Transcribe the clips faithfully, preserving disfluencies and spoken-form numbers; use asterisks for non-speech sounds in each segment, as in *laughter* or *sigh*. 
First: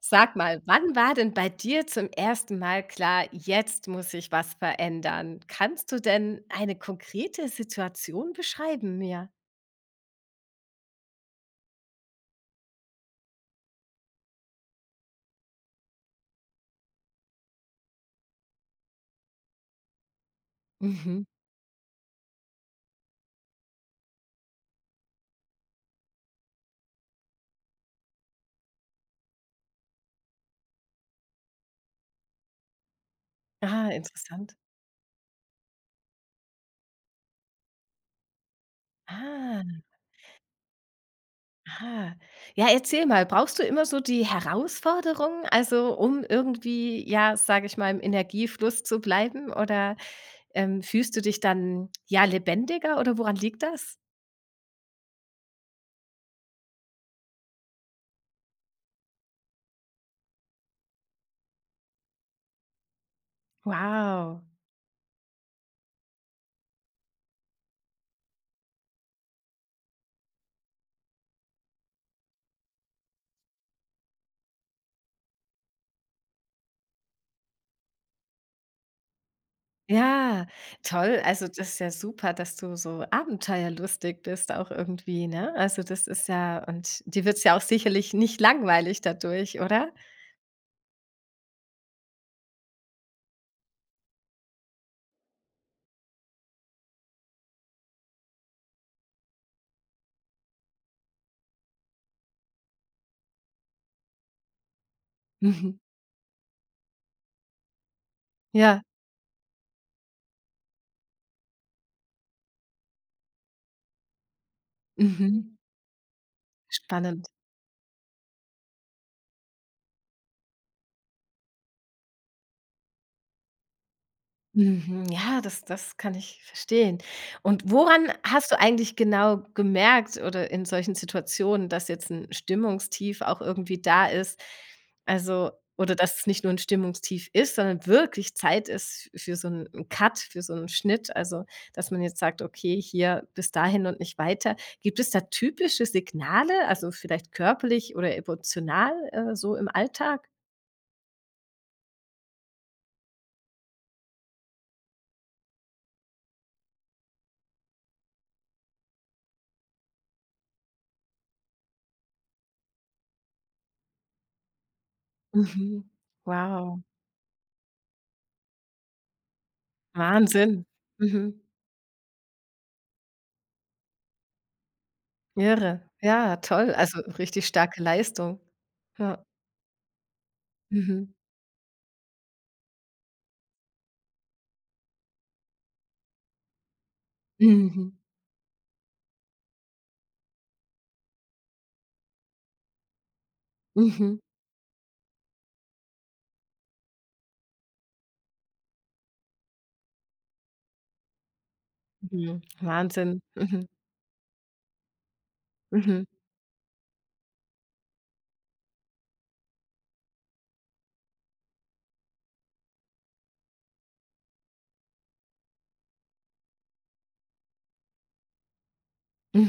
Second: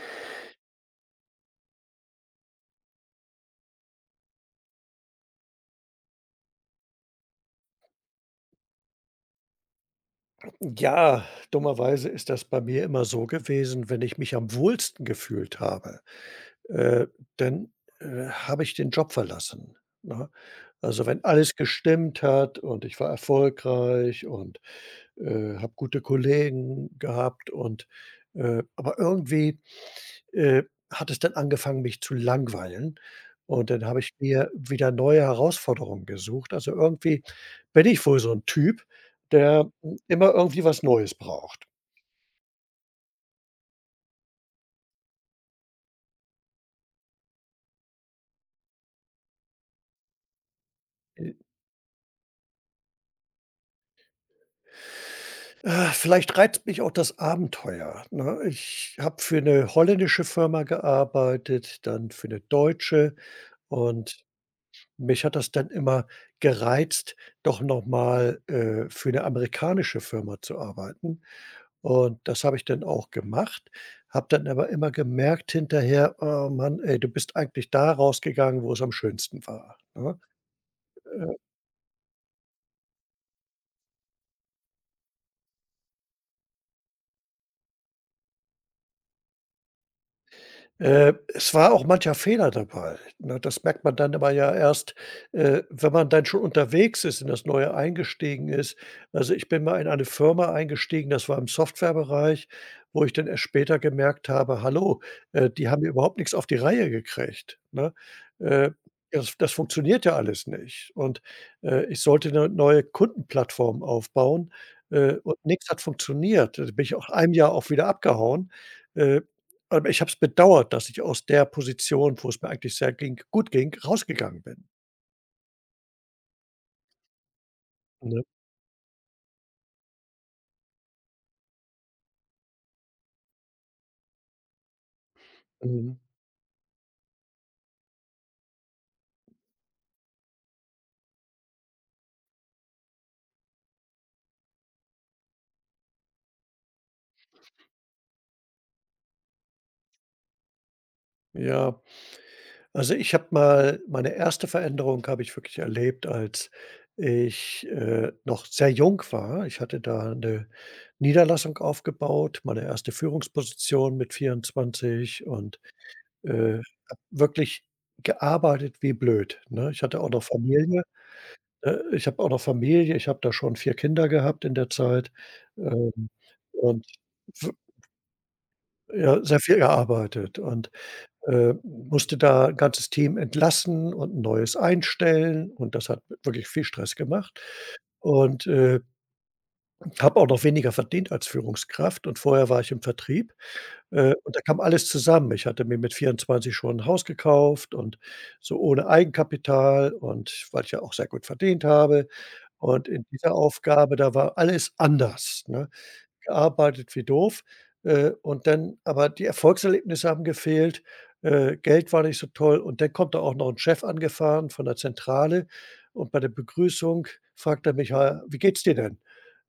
Sag mal, wann war denn bei dir zum ersten Mal klar, jetzt muss ich was verändern? Kannst du denn eine konkrete Situation beschreiben mir? Ja, dummerweise ist das bei mir immer so gewesen, wenn ich mich am wohlsten gefühlt habe, äh, dann, äh, habe ich den Job verlassen, ne? Also, wenn Mhm. alles gestimmt hat und ich war erfolgreich und, äh, habe gute Kollegen gehabt und, äh aber irgendwie, äh, hat es dann angefangen, mich zu langweilen und dann Ah, habe ich mir interessant. wieder neue Herausforderungen gesucht. Also, irgendwie bin ich wohl so ein Typ, der, Ah, hm, immer irgendwie was Neues braucht. ah. Ja, erzähl mal, brauchst du immer so die Herausforderung, also um irgendwie, ja, sage ich mal, im Energiefluss zu bleiben? Oder ähm, fühlst du dich dann ja lebendiger oder woran liegt das? Äh, vielleicht reizt mich auch das Abenteuer, ne? Ich habe für eine holländische Firma gearbeitet, dann für eine deutsche und Wow. mich hat das dann immer gereizt, doch nochmal äh, für eine amerikanische Firma zu arbeiten. Und das habe ich dann auch gemacht, habe dann aber immer gemerkt hinterher: „Oh Mann, ey, du bist eigentlich da rausgegangen, wo es am schönsten war“, ne? Ja, toll. Also, das ist ja super, dass du so abenteuerlustig bist auch irgendwie, ne? Also, das ist ja und die wird's ja auch sicherlich nicht langweilig dadurch, oder? *laughs* Äh, es war auch mancher Fehler dabei, ne? Das merkt man dann aber ja erst, äh, wenn man dann schon unterwegs ist, in das Neue eingestiegen ist. Also, ich bin mal in eine Firma eingestiegen, das war im Softwarebereich, wo ich dann erst später gemerkt habe: „Hallo, äh, die Mhm. haben ja überhaupt nichts auf die Reihe gekriegt“, ne? Äh, Ja. das das funktioniert ja alles nicht. Und, äh, ich sollte eine neue Kundenplattform aufbauen, äh, und Mhm. nichts hat funktioniert. Da bin ich auch Spannend. einem Jahr auch wieder abgehauen. Äh, aber ich habe es bedauert, dass ich aus der Position, wo es mir eigentlich sehr ging gut ging, rausgegangen bin, Mhm, ja, das das kann ich verstehen. Und woran ne? hast du eigentlich genau gemerkt oder in solchen Situationen, dass jetzt ein Stimmungstief auch irgendwie da ist? Also oder Mhm. dass es nicht nur ein Stimmungstief ist, sondern wirklich Zeit ist für so einen Cut, für so einen Schnitt, also, dass man jetzt sagt: „Okay, hier bis dahin und nicht weiter.“ Gibt es da typische Signale, also, vielleicht körperlich oder emotional, äh, so im Alltag? Ja, also, ich habe mal meine erste Veränderung habe ich wirklich erlebt, als ich, äh, noch sehr jung war. Ich hatte da 'ne Niederlassung aufgebaut, meine erste Führungsposition mit vierundzwanzig und, Mhm. äh, Wow, habe wirklich gearbeitet wie blöd, ne? Ich hatte auch noch Wahnsinn. Familie. Mhm. Äh, ich habe auch noch Familie, ich habe da schon vier Kinder gehabt in der Zeit, Irre. ähm, Ja, toll. und Also, richtig w starke Leistung. ja, Ja. sehr viel gearbeitet und, Mhm. äh, musste da 'n ganzes Team entlassen und 'n neues einstellen und das hat wirklich viel Stress gemacht Mhm. und, äh, habe auch noch weniger verdient als Führungskraft und vorher war ich im Vertrieb. Äh, Mhm. Und da kam alles zusammen. Ich hatte mir mit vierundzwanzig schon ein Haus gekauft und so ohne Eigenkapital und weil ich ja auch sehr gut verdient habe. Mhm. Und in Wahnsinn. dieser Mhm. Aufgabe, da war alles anders, ne? Mhm. Gearbeitet wie doof, äh, und dann aber die Erfolgserlebnisse haben gefehlt, äh, Geld war nicht so toll und dann kommt da auch noch 'n Chef angefahren von der Zentrale und bei der Begrüßung fragt er mich: „Ja, wie geht's dir denn?“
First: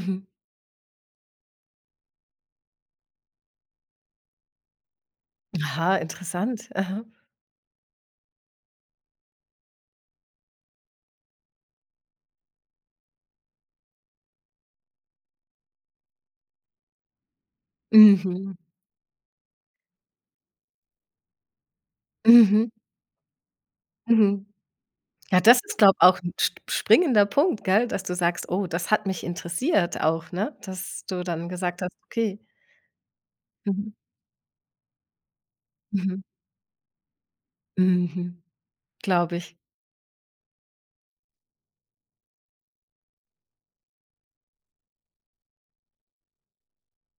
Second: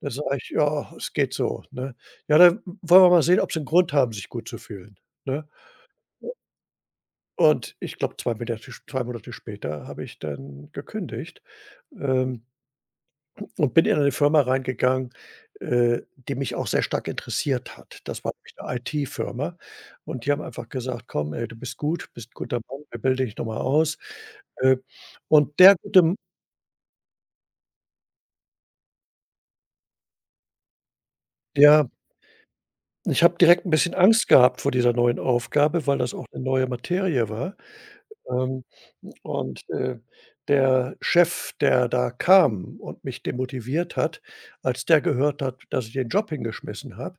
Da sage ich: „Ja, es geht so“, ne? „Ja, dann wollen wir mal sehen, ob Sie 'n Grund haben, sich gut zu fühlen“, ne? Aha, interessant. Aha. Und ich glaube, zwei Monate zwei Monate später habe ich dann gekündigt. Ähm und bin in eine Firma reingegangen, äh, die mich auch sehr stark interessiert hat. Das war nämlich Mhm. 'ne I T-Firma und die haben einfach gesagt: „Komm, ey, du bist gut, bist 'n guter Mhm. Mann, wir bilden dich noch mal aus.“ Mhm. Äh, Ja, und das der ist, glaube gute M auch 'n sp springender Punkt, gell, dass du sagst: „Oh, das hat mich interessiert auch“, ne? Dass du dann gesagt Ja, hast: „Okay.“ ich habe direkt 'n Mhm. bisschen Angst gehabt vor dieser neuen Aufgabe, weil das Mhm. auch 'ne neue Materie war. Mhm. Ähm, Glaube ich. und, äh, der Chef, der da kam und mich demotiviert hat, als der gehört hat, dass ich den Job hingeschmissen habe.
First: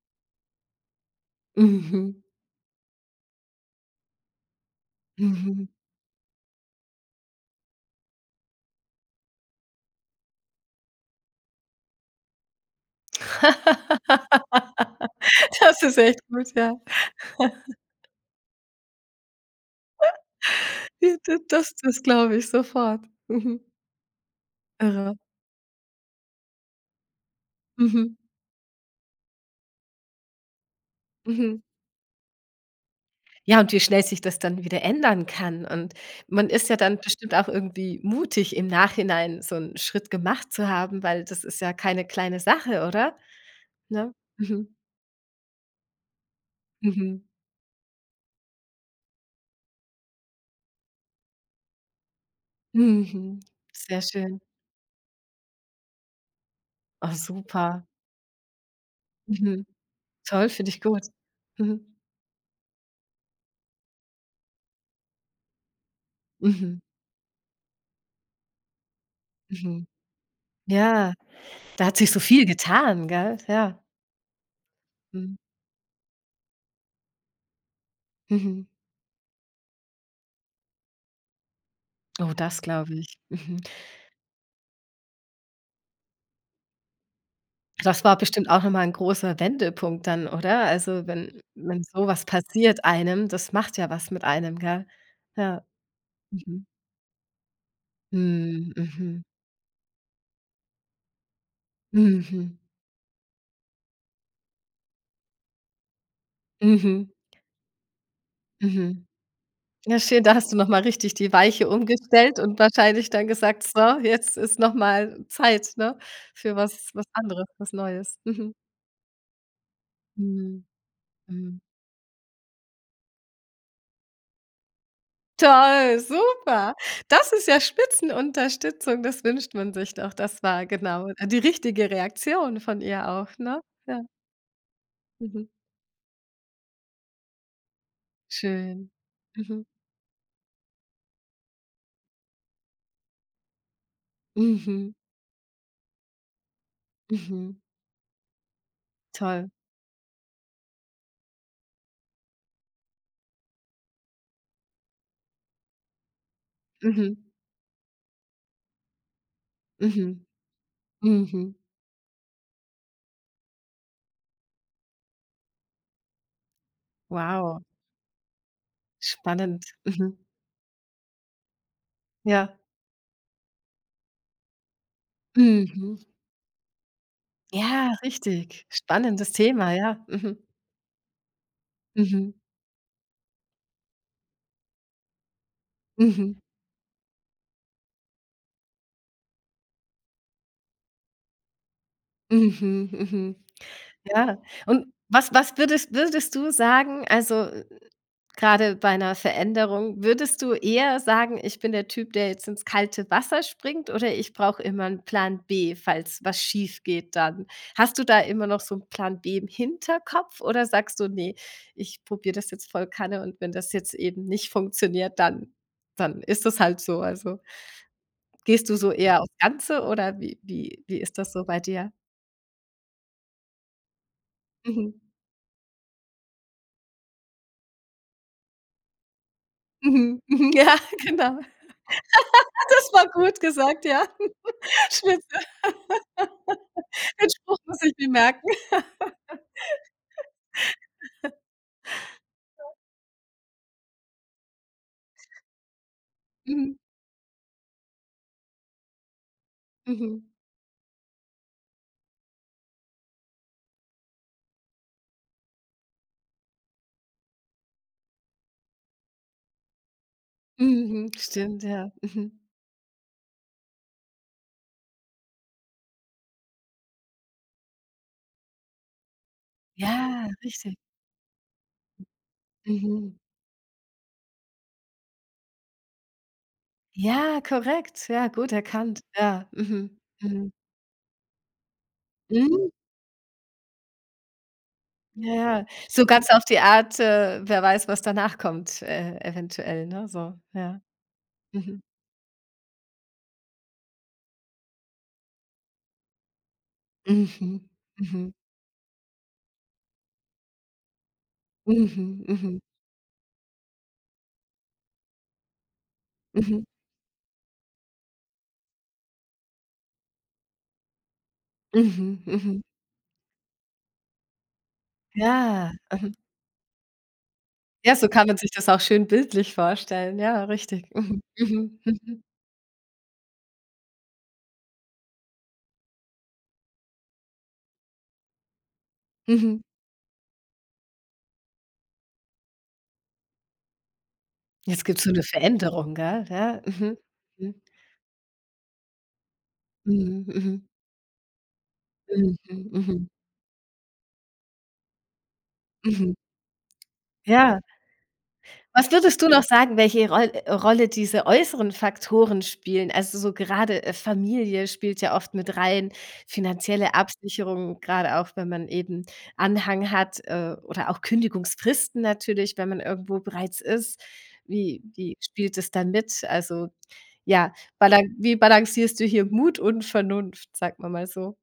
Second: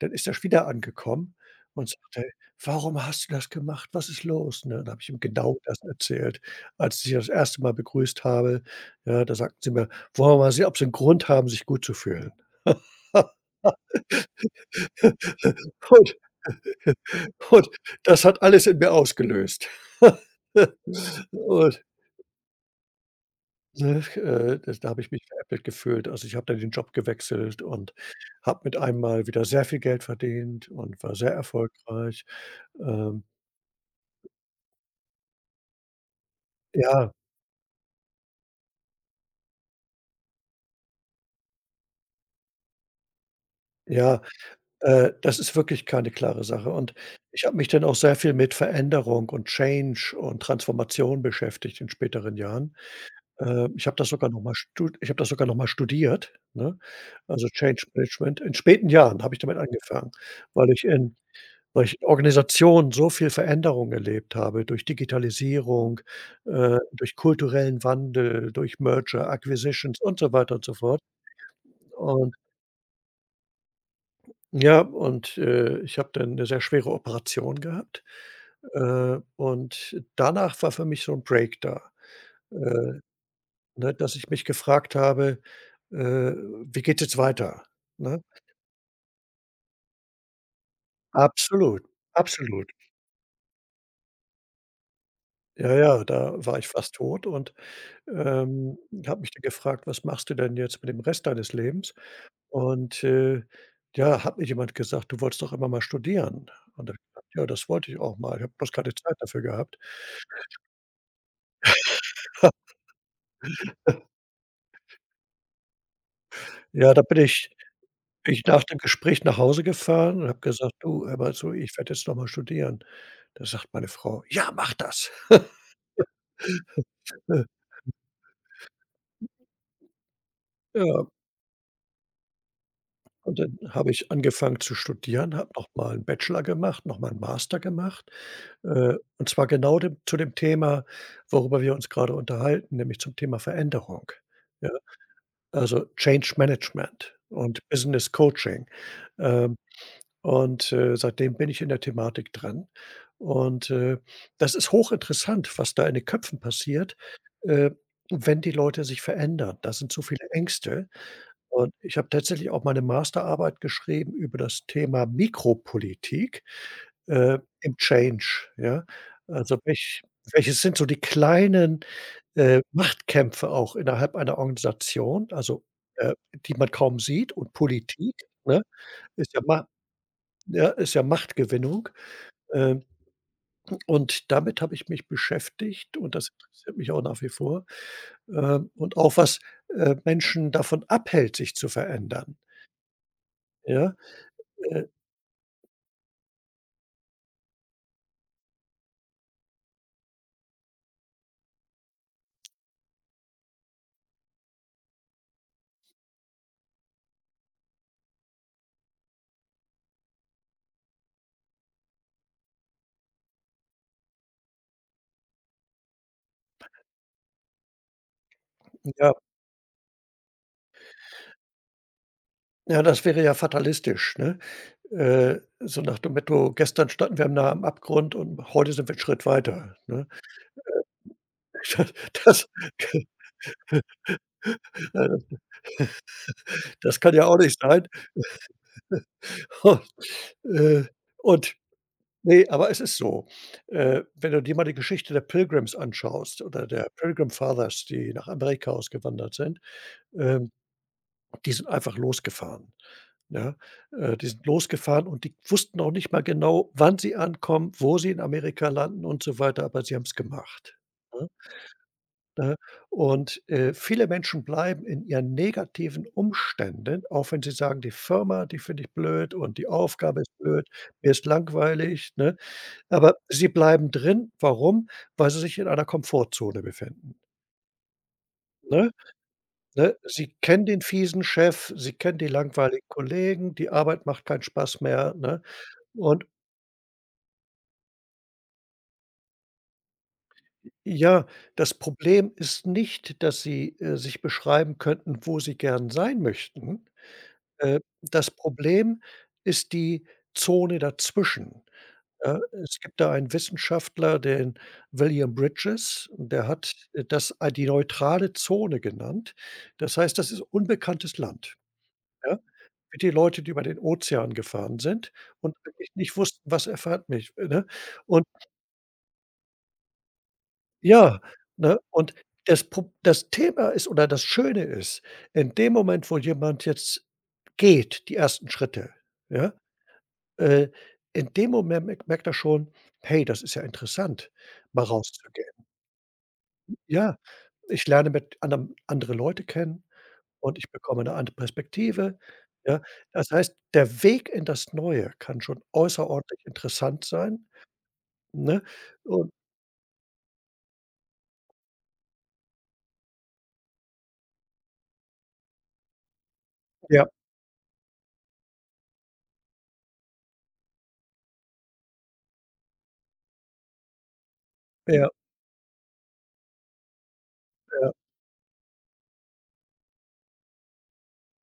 Dann ist er wieder angekommen und Mhm. sagte: „Warum hast du das gemacht? Was ist los?“ Ne, dann habe ich ihm genau Mhm. das erzählt. Als ich sie das erste Mal begrüßt habe, ja, da sagten sie mir: „Wollen wir mal sehen, ob sie 'n Grund haben, sich gut zu fühlen?“ *laughs* *laughs* Das ist Und echt gut, ja. und das hat alles in mir ausgelöst. Ja, d das Und, das glaube ich sofort. Mhm. ne, äh, das da habe ich Irre. mich veräppelt gefühlt. Also, ich habe dann den Job gewechselt und Mhm. habe mit einem Mal wieder sehr viel Geld verdient und war sehr Mhm. erfolgreich. Ähm, Ja, und wie schnell sich das dann wieder ändern kann. Und man ist ja dann ja, bestimmt auch irgendwie mutig, im Nachhinein so 'n Schritt gemacht zu haben, weil das ist ja keine kleine Sache, oder? Ne? ja, Mhm. äh, das ist wirklich keine klare Sache und Mhm. ich habe mich dann auch sehr viel mit Veränderung und Change und Transformation beschäftigt in späteren Jahren. Mhm. Äh, ich habe Sehr das sogar noch schön. Mal stu ich habe das sogar noch mal studiert, ne? Oh, Also, Change super. Management. In späten Jahren habe ich damit Mhm. angefangen, Toll, finde weil ich ich gut. in weil Mhm. ich in Organisationen so viel Veränderung erlebt habe durch Digitalisierung, äh, Mhm. durch kulturellen Wandel, durch Merger, Mhm. Acquisitions und so weiter und so fort Ja, da hat sich so und viel getan, gell? Ja. ja, und, Mhm. äh, ich habe dann eine sehr schwere Operation gehabt, Mhm. äh, und danach war für mich so ein Break da, Oh, das glaube äh, ich. Mhm. ne, dass ich mich gefragt habe, äh: „Wie geht's jetzt weiter?“, Das war ne? bestimmt auch noch mal 'n großer Wendepunkt dann, oder? Also, wenn wenn Absolut, sowas absolut. passiert einem, das macht ja was mit einem, gell? Ja. Ja, ja, da war Mhm. ich fast tot und, Mhm, ähm, habe mhm. mich dann gefragt: „Was machst du denn jetzt mit dem Rest deines Lebens?“ Mhm. Und, äh, ja, hat mir jemand gesagt: „Du wolltest doch immer mal studieren.“ Und da habe Mhm. ich gesagt: „Ja, das wollte ich auch mal. Ich habe bloß keine Mhm. Zeit dafür gehabt.“ Ja, schön, da hast du noch mal richtig die Weiche umgestellt und *laughs* wahrscheinlich dann gesagt: „So, jetzt ist noch mal Zeit, ne, für was Ja, da was bin anderes, ich was Neues.“ Ich Mhm. nach dem Gespräch nach Hause gefahren und habe Mhm. gesagt: „Du, hör mal zu, Mhm. ich werde jetzt noch mal studieren.“ Da sagt meine Frau: „Ja, mach das.“ *laughs* Toll, super. Das Äh, ist ja Spitzenunterstützung, das wünscht man sich doch. Das war ja, genau, äh, die richtige Reaktion von ihr auch, und dann ne? habe Ja, ich angefangen zu studieren, mhm. habe noch mal 'n Bachelor gemacht, noch mal 'n Master gemacht, Schön. äh, und zwar Mhm. genau dem zu dem Thema, worüber wir uns grade unterhalten, nämlich zum Thema Veränderung, ja? Mhm. Also, Change Management Mhm. und Business Coaching. Toll. Ähm Und, äh, seitdem bin ich in der Thematik dran. Und, äh, das ist hochinteressant, was da in den Köpfen passiert, Mhm. äh, wenn die Leute sich verändern. Da sind so viele Mhm. Ängste. Mhm. Und ich habe tatsächlich auch meine Masterarbeit geschrieben über das Thema Mikropolitik, äh, Wow, im Change, ja? Also, spannend. welch Mhm. welches sind so die kleinen, Ja. äh, Machtkämpfe auch innerhalb einer Organisation, also, Mhm. äh, die man kaum sieht und Ja, Politik, ne, richtig. Spannendes ist ja ma Thema, ja. Mhm. ja, ist ja Machtgewinnung. Mhm. Ähm, und damit habe ich mich beschäftigt und das Mhm. interessiert mich auch nach wie vor. Ähm, und auch was, äh, Menschen davon abhält, sich zu verändern. Mhm. Mhm. Ja, Ja. äh, Und was was würdest würdest du sagen, also gerade bei einer Veränderung, würdest du eher sagen: „Ich bin der Typ, der jetzt ins kalte Wasser springt“, oder „Ich brauche immer einen Plan B, falls was schief geht dann?“ Hast du da immer noch so einen Plan B im Hinterkopf oder sagst du: nee, ich probiere das jetzt voll Kanne und wenn das jetzt eben nicht funktioniert, dann dann ist das halt so?“ Also, gehst du so ja, eher aufs Ganze oder wie wie wie ist das so bei dir? ja, das wäre ja fatalistisch, ne? Mhm. Äh, so nach dem Motto: „Gestern standen wir nah am Abgrund und heute sind wir 'n Schritt weiter“, ne? Mhm. *laughs* Mhm. Ja, genau. *laughs* *laughs* Das Das war gut gesagt, ja. *laughs* äh, Spitze. Das kann ja Den auch nicht Spruch muss sein. ich mir merken. Und, äh, und Ne, aber es ist so. Äh, wenn du dir mal die Geschichte der Pilgrims anschaust oder Mhm. der Pilgrim Fathers, die nach Amerika ausgewandert sind, Mhm. ähm, die sind einfach losgefahren, ja? Äh, die sind losgefahren und die wussten auch nicht mal genau, wann sie ankommen, wo sie in Amerika landen und so weiter, aber sie haben's gemacht, Mhm. ne? Stimmt, ja. Mhm. Ne? Und, äh, viele Menschen bleiben in ihren negativen Umständen, auch wenn sie sagen: „Die Firma, die finde ich blöd und die Aufgabe Ja, ist blöd, richtig. mir ist langweilig, ne?“ Aber Mhm. sie bleiben drin. Warum? Weil sie sich in einer Komfortzone befinden, Ja, korrekt. Ja, gut ne? erkannt. Ja. Ne? Mhm. Sie Mhm. kennen den fiesen Chef, sie kennen die Mhm. langweiligen Kollegen, die Arbeit macht keinen Spaß mehr, Ja, ne? ja. So Und ganz auf die Art, äh, wer weiß, was danach kommt, äh, eventuell, ne, so, ja. ja, das Mhm. Problem ist nicht, dass sie, äh, sich beschreiben könnten, wo sie gern sein möchten. Mhm. Äh, das Mhm. Problem ist die Zone dazwischen. Mhm. Ja, Mhm. es gibt da einen Wissenschaftler, den William Bridges, und der Mhm. hat äh, das a die neutrale Zone genannt. Das heißt, das ist unbekanntes Land, Mhm. ja, Mhm. für die Leute, die über den Ozean gefahren sind und Ja. wirklich Mhm. nicht wussten, was erfahrt mich, äh, ne? Ja, so Und kann man sich das auch schön bildlich vorstellen. Ja, richtig. ja, Mhm. ne, Mhm. und Mhm. das Pro das Thema ist oder das Schöne ist, in dem Moment, wo jemand jetzt geht, die ersten Schritte, ja, Mhm. äh, in dem Moment merkt er schon: „Hey, das ist ja interessant, mal Jetzt gibt's so 'ne rauszugehen.“ Veränderung, gell? Ja. Mhm. Ja, Mhm. ich lerne mit anderem andere Leute kennen Mhm, und mhm. ich bekomme 'ne andere Perspektive, Mhm, ja? mhm, Das heißt, der Weg in das Neue kann schon mhm. außerordentlich interessant sein, Ja. ne? Was würdest du Und noch sagen, welche Roll äh, Rolle diese äußeren Faktoren spielen? Also, so gerade, äh, Familie spielt ja oft mit rein, finanzielle ja, Absicherung, gerade auch, wenn man eben Anhang hat, äh, oder auch Kündigungsfristen natürlich, wenn man irgendwo bereits ist. Wie ja, wie spielt es da mit? Also, ja, ja. balan wie balancierst du hier Mut und Vernunft, sagt man mal so?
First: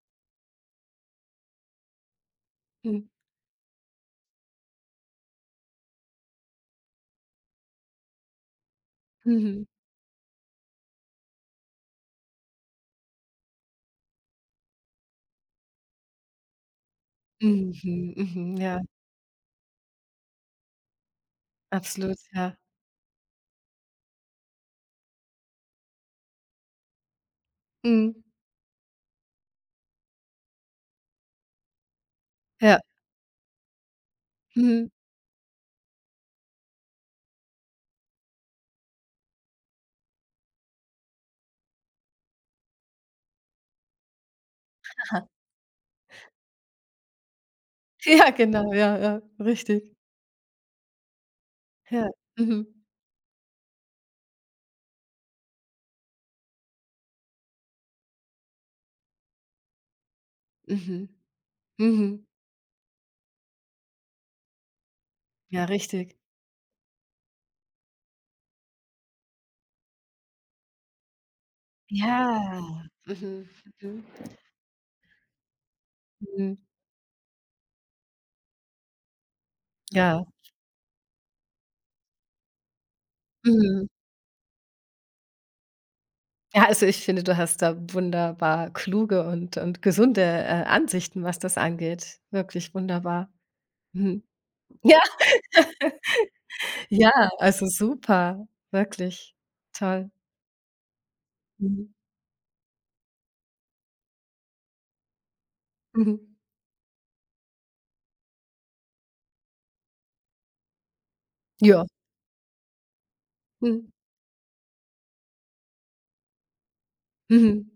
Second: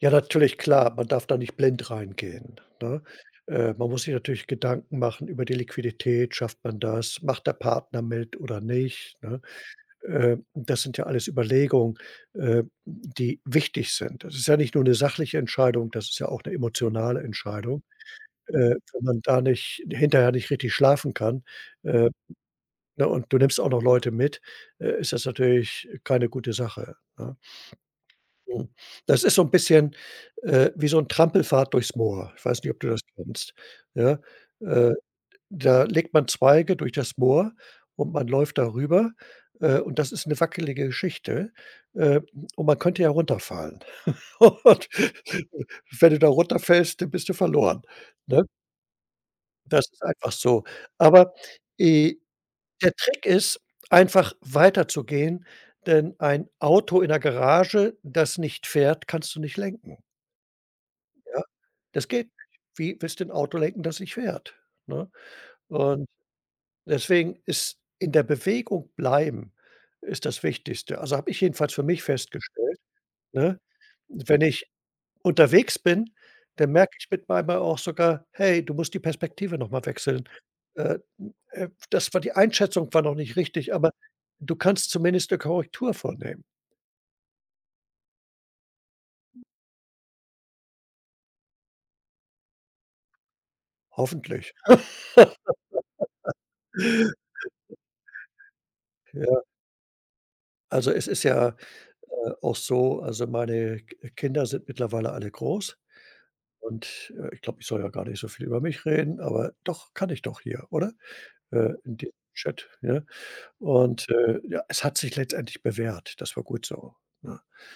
Ja, natürlich, klar, man darf da nicht blind reingehen, ne? Mhm. Äh, man muss sich natürlich Gedanken machen über die Liquidität. Schafft man das? Macht der Partner mit oder nicht, ne? Mhm. Äh, das sind ja alles Überlegungen, äh, die wichtig sind. Das ist ja nicht nur eine sachliche Entscheidung, das ist ja auch eine emotionale Entscheidung. Mhm, Äh, mhm, ja. Wenn man da nicht hinterher nicht richtig schlafen kann, äh, Absolut, ja. ne, und du nimmst auch noch Leute mit, äh, ist das natürlich keine gute Sache, ne? Mhm. Mhm. Das ist so ein bisschen, äh, wie so ein Trampelfahrt durchs Moor. Ich weiß nicht, ob Ja. du das kennst, ja? Mhm. Äh Da legt man Zweige durch das Moor und man läuft darüber, äh, und das ist 'ne wackelige Geschichte, äh, und man könnte ja runterfallen. Aha. *laughs* *laughs* Und wenn du da runterfällst, dann bist du verloren, Ja, ne? genau, ja, ja, Das richtig. ist einfach so. Aber, Ja. äh, Mhm. der Trick ist, einfach weiterzugehen, denn ein Auto in der Garage, das nicht fährt, kannst du nicht lenken, Mhm. ja? Das geht Mhm. nicht. Wie willst du 'n Auto lenken, das nicht fährt, ne? Ja, Und richtig. deswegen ist in der Bewegung bleiben ist das Wichtigste. Also, habe ich jedenfalls für mich Ja. festgestellt, Mhm. ne? Mhm. Wenn ich unterwegs bin, Mhm. dann merke ich mit einmal auch sogar: „Hey, du musst die Perspektive noch mal Ja. wechseln.“ Äh, äh, das war die Einschätzung war noch nicht richtig, Mhm. aber du kannst zumindest eine Korrektur vornehmen, Ja, also, ich finde, du hast da wunderbar kluge und und gesunde, äh, Ansichten, was das angeht. Wirklich wunderbar. Mhm. hoffentlich. *laughs* Ja. Ja, *laughs* also, super, wirklich Ja, toll. also, es ist ja, Mhm. äh, auch so, also, meine K Kinder sind mittlerweile alle groß. Mhm. Und, äh, ich glaube, ich soll ja gar nicht so viel über mich reden, aber doch, kann ich doch hier, oder? Äh, Ja. In diesem Chat, ja? Mhm. Und, äh, ja, es hat sich letztendlich bewährt. Das war gut so, ne? Mhm.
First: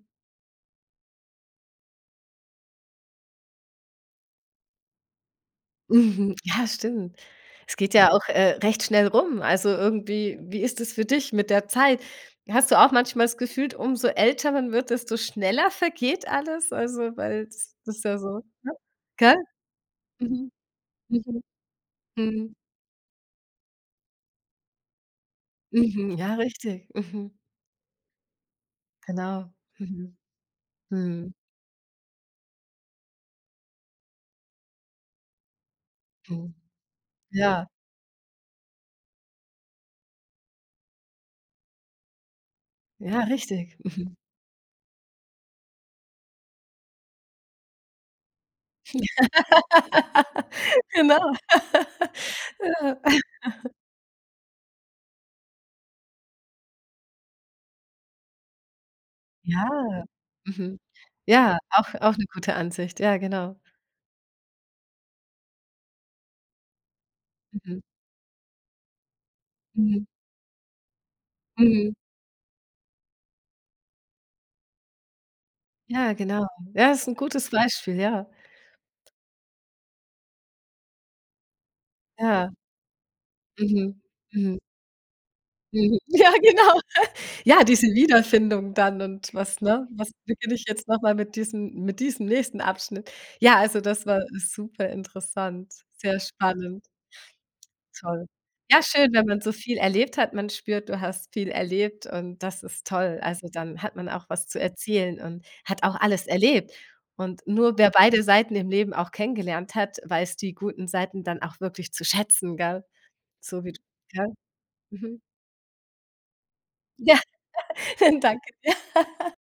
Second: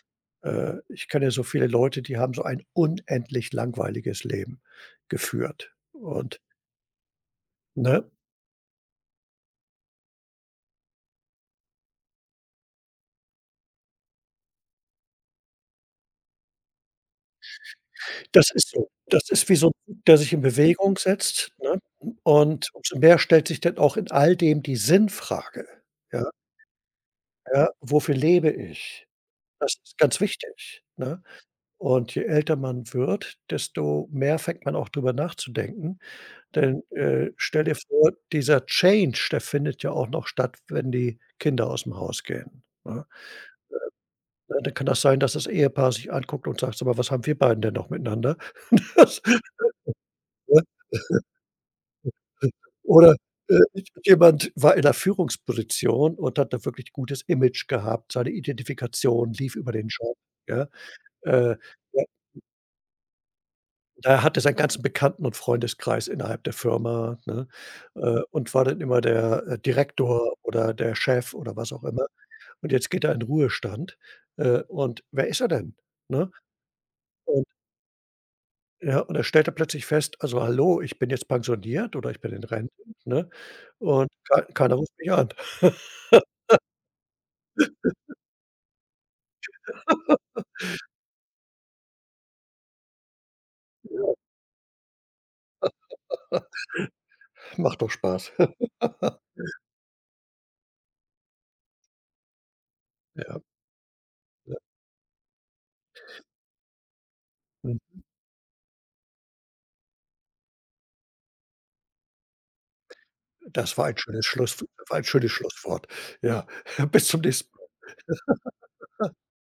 Äh, ich kenne ja so viele Leute, die haben so ein unendlich langweiliges Leben geführt. Mhm. Und, Ja, stimmt. Es geht ne, ja auch, äh, recht schnell rum. Also, irgendwie wie ist es für dich mit der Zeit? Hast du auch manchmal das Gefühl, umso älter man wird, desto schneller vergeht alles? Also, weil das das ist ja so, das ist ne? so. Das Gell? ist wie so 'n der sich in Mhm. Bewegung Mhm. setzt, ne? Mhm. Und umso mehr stellt sich dann auch in all dem die Sinnfrage. Mhm. Ja, Ja, richtig. Mhm. ja: „Wofür lebe ich?“ Genau. Das ist Mhm. ganz wichtig, ne? Mhm. Und je älter man wird, desto mehr fängt man auch drüber nachzudenken. Mhm. Denn, äh, stell Ja. dir vor, dieser Change, der findet ja auch noch statt, wenn die Kinder aus dem Haus gehen, ne? Ja, richtig. Ja, dann kann das sein, dass das Ehepaar sich anguckt und sagt: „Sag mal, was haben wir beiden denn noch miteinander?“ *laughs* Das, *laughs* Ne? Genau. Oder, *laughs* Ja. äh, jemand war in der Führungsposition und hat da wirklich gutes Image gehabt. Seine Identifikation lief über den Ja. Job, ja? Mhm. Äh, Ja, auch ja auch eine gute Ansicht. Ja, genau. Da hatte er seinen ganzen Bekannten und Freundeskreis innerhalb der Firma, ne, Mhm. äh, und war dann immer der, äh, Mhm. Direktor oder der Chef oder was auch Mhm. immer. Und jetzt geht er in Ruhestand, äh, und wer ist er denn, Ja, ne? genau. Ja, ist 'n Und gutes Beispiel, ja. ja, und dann stellt er plötzlich fest: „Also, hallo, ich bin jetzt pensioniert oder ich bin in Ja. Rente, ne, Mhm. und kei Mhm. keiner ruft mich an.“ Mhm. *laughs* Ja, genau. Ja, diese Wiederfindung dann und was ne? Was beginne ich jetzt noch mal mit diesem mit diesem nächsten Abschnitt? Ja, also das war super interessant, sehr *laughs* spannend. Macht doch Toll. Spaß. Ja, schön, wenn man so viel erlebt hat. Man spürt, du hast viel erlebt und das ist toll. Ja, Also, dann hat man auch was ja. zu erzählen und hat auch alles erlebt. Und nur wer Mhm. beide Seiten im Leben auch kennengelernt hat, weiß die guten Seiten dann auch wirklich zu schätzen, gell? So wie Das du, war ein schönes gell? Schluss war ein Mhm. schönes Schlusswort. Ja, *laughs* bis Ja, zum nächsten *laughs* danke.